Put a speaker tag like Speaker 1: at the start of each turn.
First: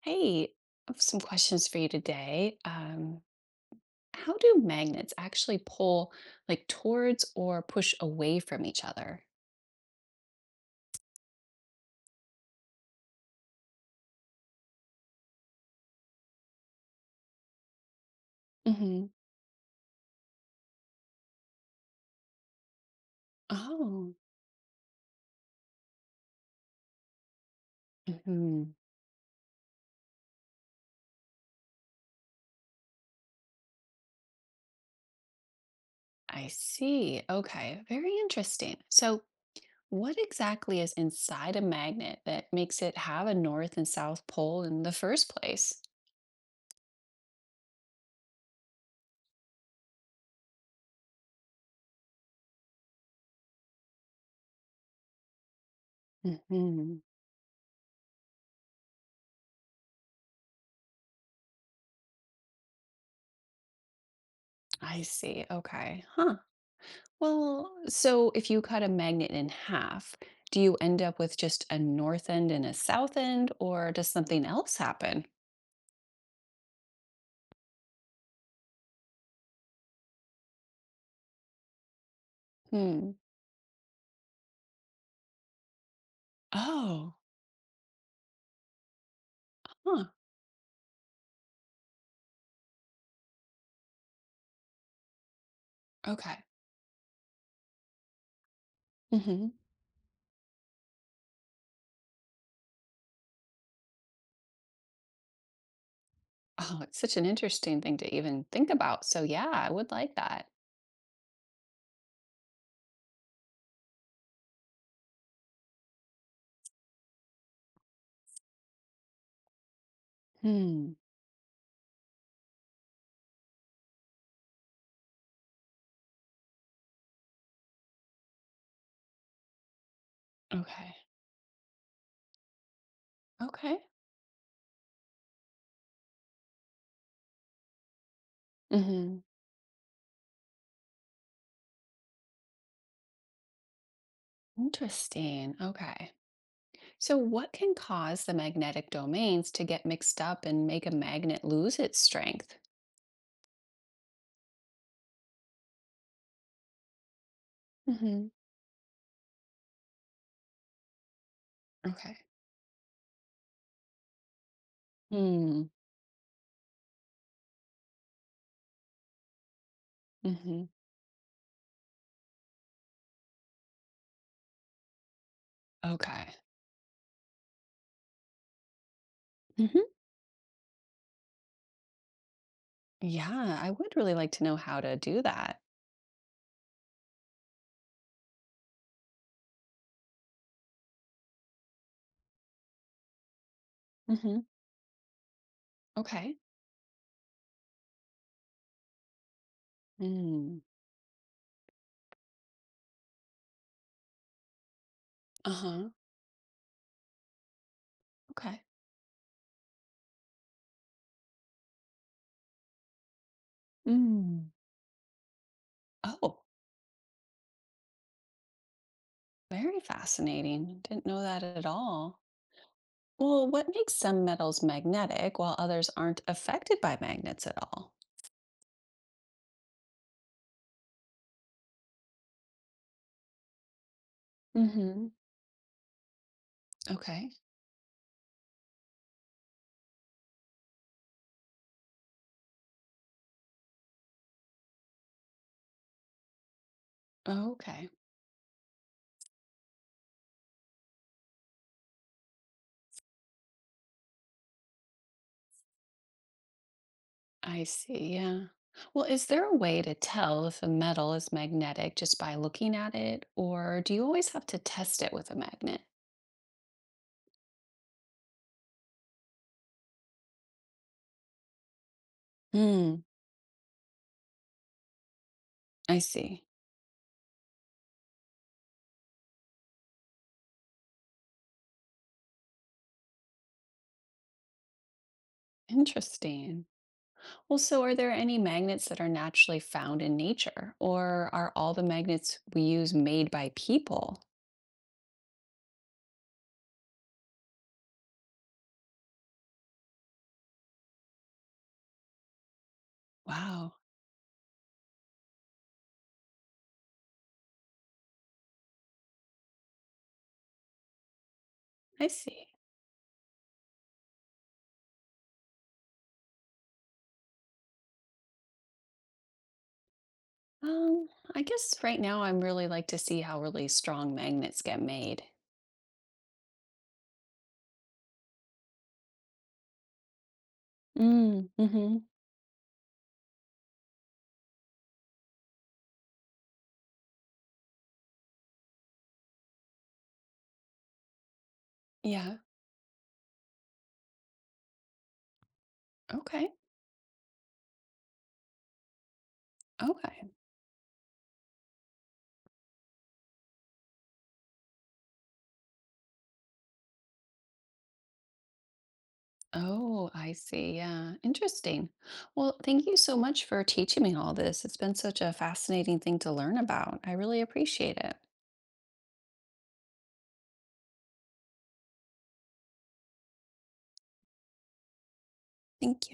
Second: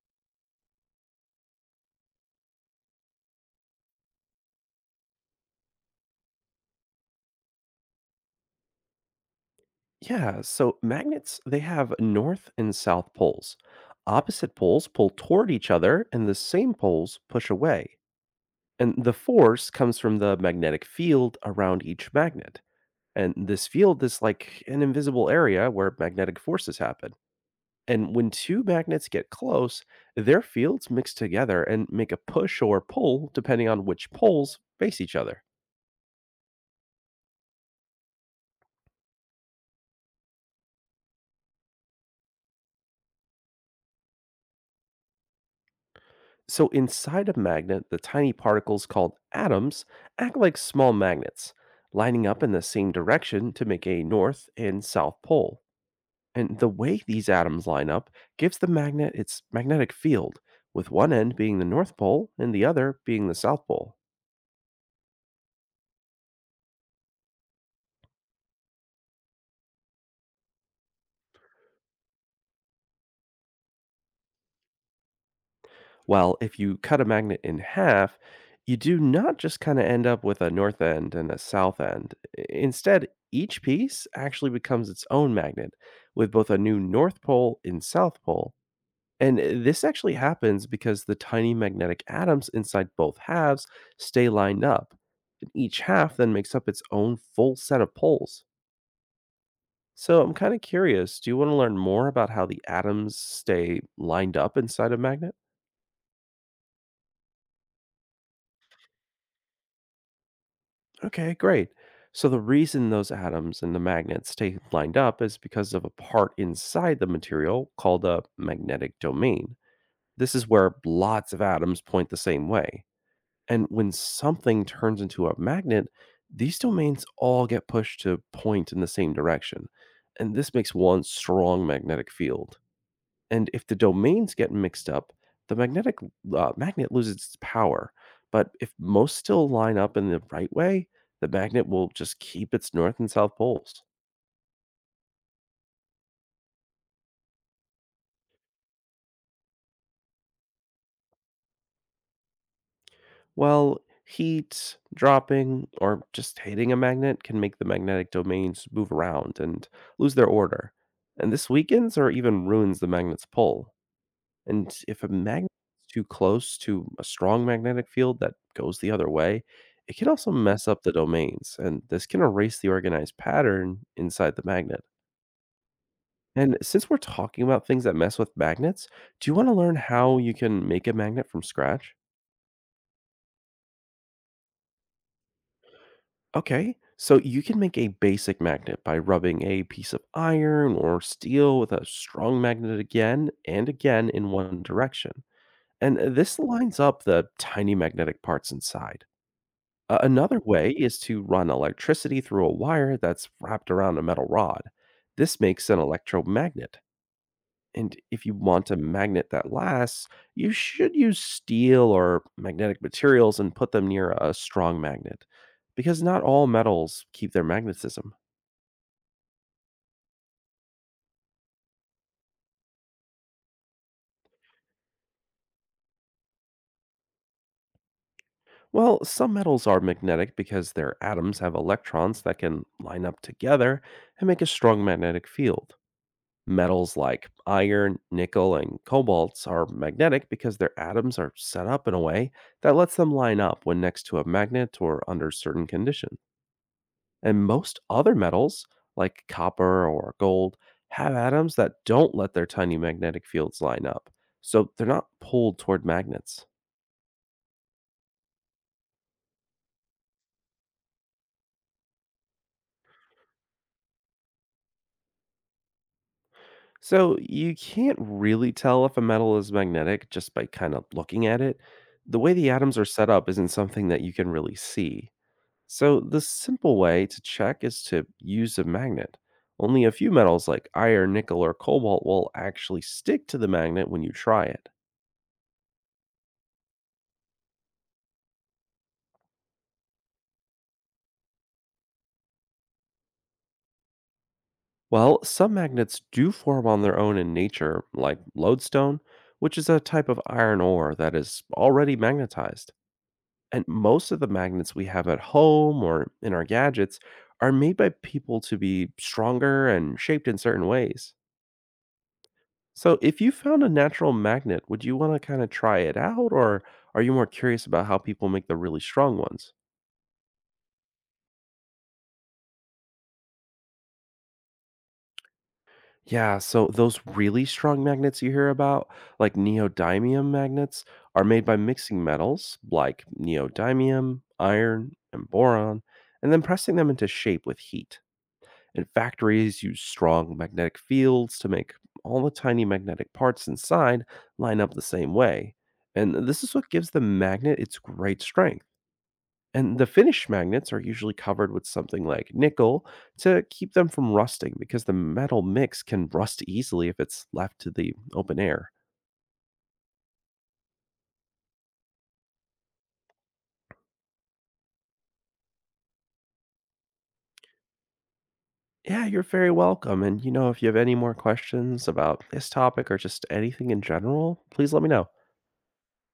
Speaker 1: Hey, I have some questions for you today. How do magnets actually pull, like, towards or push away from each other?
Speaker 2: Yeah, so magnets, they have north and south poles. Opposite poles pull toward each other, and the same poles push away. And
Speaker 1: Hmm.
Speaker 2: the force comes from the magnetic field around each magnet. And this field
Speaker 1: Oh,
Speaker 2: is like an invisible area where magnetic forces happen. And when two
Speaker 1: hmm.
Speaker 2: magnets get close, their fields mix together and make a push or pull depending on which poles face each other.
Speaker 1: I see. Okay, very interesting. What exactly is inside a magnet that makes it have a north and south pole in the first place?
Speaker 2: So, inside a magnet, the tiny particles called atoms act like small magnets, lining up in the same direction to make a north and south pole. And the
Speaker 1: Hmm.
Speaker 2: way these atoms line up gives the magnet its magnetic field, with one end being the north pole and the other being the south pole.
Speaker 1: I see. Okay, huh. Well, so if you cut a magnet in half, do you end up with just a north end and a south end, or does something else happen?
Speaker 2: Well, if you cut a magnet in half, you do not just kind of end up with a north end and a south end. Instead,
Speaker 1: Hmm.
Speaker 2: each piece actually becomes its own magnet, with both a new
Speaker 1: Oh,
Speaker 2: north pole and south pole. And this
Speaker 1: huh.
Speaker 2: actually happens because the tiny magnetic atoms inside both halves stay lined up, and each half then
Speaker 1: Okay.
Speaker 2: makes up its own full set of poles.
Speaker 1: Hmm.
Speaker 2: So I'm kind of curious, do you want to learn more about how the atoms stay lined up inside a magnet?
Speaker 1: Oh, it's such an interesting thing to even think about. So yeah, I would like that.
Speaker 2: Okay, great. So the reason those atoms and the magnet stay lined up is because of a part inside the material called a magnetic domain. This is where
Speaker 1: Hmm.
Speaker 2: lots of atoms point the same way. And when something turns into a magnet, these domains all get pushed to point in the same direction. And this makes
Speaker 1: Okay.
Speaker 2: one strong magnetic field. And if the
Speaker 1: Okay.
Speaker 2: domains get mixed up, the magnet loses its power. But if most
Speaker 1: Hmm.
Speaker 2: still line up in the right way, the magnet will just keep its north and south poles.
Speaker 1: Interesting. Okay. So what can cause the magnetic domains to get mixed up and make a magnet lose its strength?
Speaker 2: Well, heat, dropping, or just hitting a magnet can make the magnetic
Speaker 1: Hmm.
Speaker 2: domains move around and lose their order. And this weakens or
Speaker 1: Okay.
Speaker 2: even ruins the magnet's pull. And if a magnet
Speaker 1: Hmm.
Speaker 2: is too close to a strong magnetic field that goes the other way, it can also
Speaker 1: Hmm.
Speaker 2: mess up the domains. And this can erase the organized pattern inside the magnet.
Speaker 1: Okay.
Speaker 2: And since we're talking about things that mess with magnets, do you want to learn
Speaker 1: Hmm.
Speaker 2: how you can make a magnet from scratch?
Speaker 1: Yeah, I would really like to know how to do that.
Speaker 2: Okay, so you can make a basic magnet by rubbing a piece of iron or steel with a strong magnet again and again in
Speaker 1: Hmm.
Speaker 2: one direction. And
Speaker 1: Okay.
Speaker 2: this lines up the tiny magnetic parts inside. Another
Speaker 1: Mm.
Speaker 2: way is to run electricity through a wire that's wrapped around a metal rod. This makes an
Speaker 1: Uh-huh.
Speaker 2: electromagnet. And if you
Speaker 1: Okay.
Speaker 2: want a magnet that lasts, you should use steel or magnetic materials and put them near a
Speaker 1: Mm.
Speaker 2: strong magnet, because not
Speaker 1: Oh,
Speaker 2: all metals keep their magnetism.
Speaker 1: very fascinating. Didn't know that at all. Well, what makes some metals magnetic while others aren't affected by magnets at all?
Speaker 2: Well, some metals are magnetic because their atoms have electrons that can line up together and make a strong
Speaker 1: Hmm.
Speaker 2: magnetic field. Metals like
Speaker 1: Okay.
Speaker 2: iron, nickel, and cobalts are magnetic because their atoms are set up in a way that lets them line up when next to a magnet or under certain conditions. And most
Speaker 1: Okay.
Speaker 2: other metals, like copper or gold, have atoms that don't let their tiny magnetic fields line up, so they're not pulled toward magnets.
Speaker 1: I see. Yeah. Well, is there a way to tell if a metal is magnetic just by looking at it, or do you always have to test it with a magnet?
Speaker 2: So you can't really tell if a metal is magnetic just by kind of looking at it. The way the atoms are
Speaker 1: Hmm.
Speaker 2: set up isn't something that you can really see.
Speaker 1: I
Speaker 2: So the
Speaker 1: see.
Speaker 2: simple way to check is to use a magnet. Only a few metals like iron, nickel, or cobalt will actually stick to the magnet when you try it.
Speaker 1: Interesting. Well, so are there any magnets that are naturally found in nature, or are all the magnets we use made by people?
Speaker 2: Well, some magnets do form on their own in nature, like lodestone, which is a type of iron ore that is already magnetized. And
Speaker 1: Wow.
Speaker 2: most of the magnets we have at home or in our gadgets are made by people to be stronger and shaped in certain ways.
Speaker 1: I see.
Speaker 2: So, if you found a natural magnet, would you want to kind of try it out, or are you more curious about how people make the really strong ones?
Speaker 1: Um, I guess right now I'm really like to see how really strong magnets get made.
Speaker 2: Yeah, so those really strong magnets you hear about, like neodymium magnets, are made
Speaker 1: Mm,
Speaker 2: by
Speaker 1: mm-hmm.
Speaker 2: mixing metals like neodymium, iron, and boron, and then pressing them into shape with heat. And factories use strong magnetic fields to make all the
Speaker 1: Yeah.
Speaker 2: tiny magnetic parts inside line up the same way. And this
Speaker 1: Okay.
Speaker 2: is what gives the magnet its great strength. And the finished
Speaker 1: Okay.
Speaker 2: magnets are usually covered with something like nickel to keep them from rusting because the metal mix can rust easily if it's left to the open air.
Speaker 1: Oh, I see. Yeah. Interesting. Well, thank you so much for teaching me all this. It's been such a fascinating thing to learn about. I really appreciate it.
Speaker 2: Yeah, you're very welcome. And you know, if you have any more questions about this topic or just anything in general, please let me know.
Speaker 1: Thank you.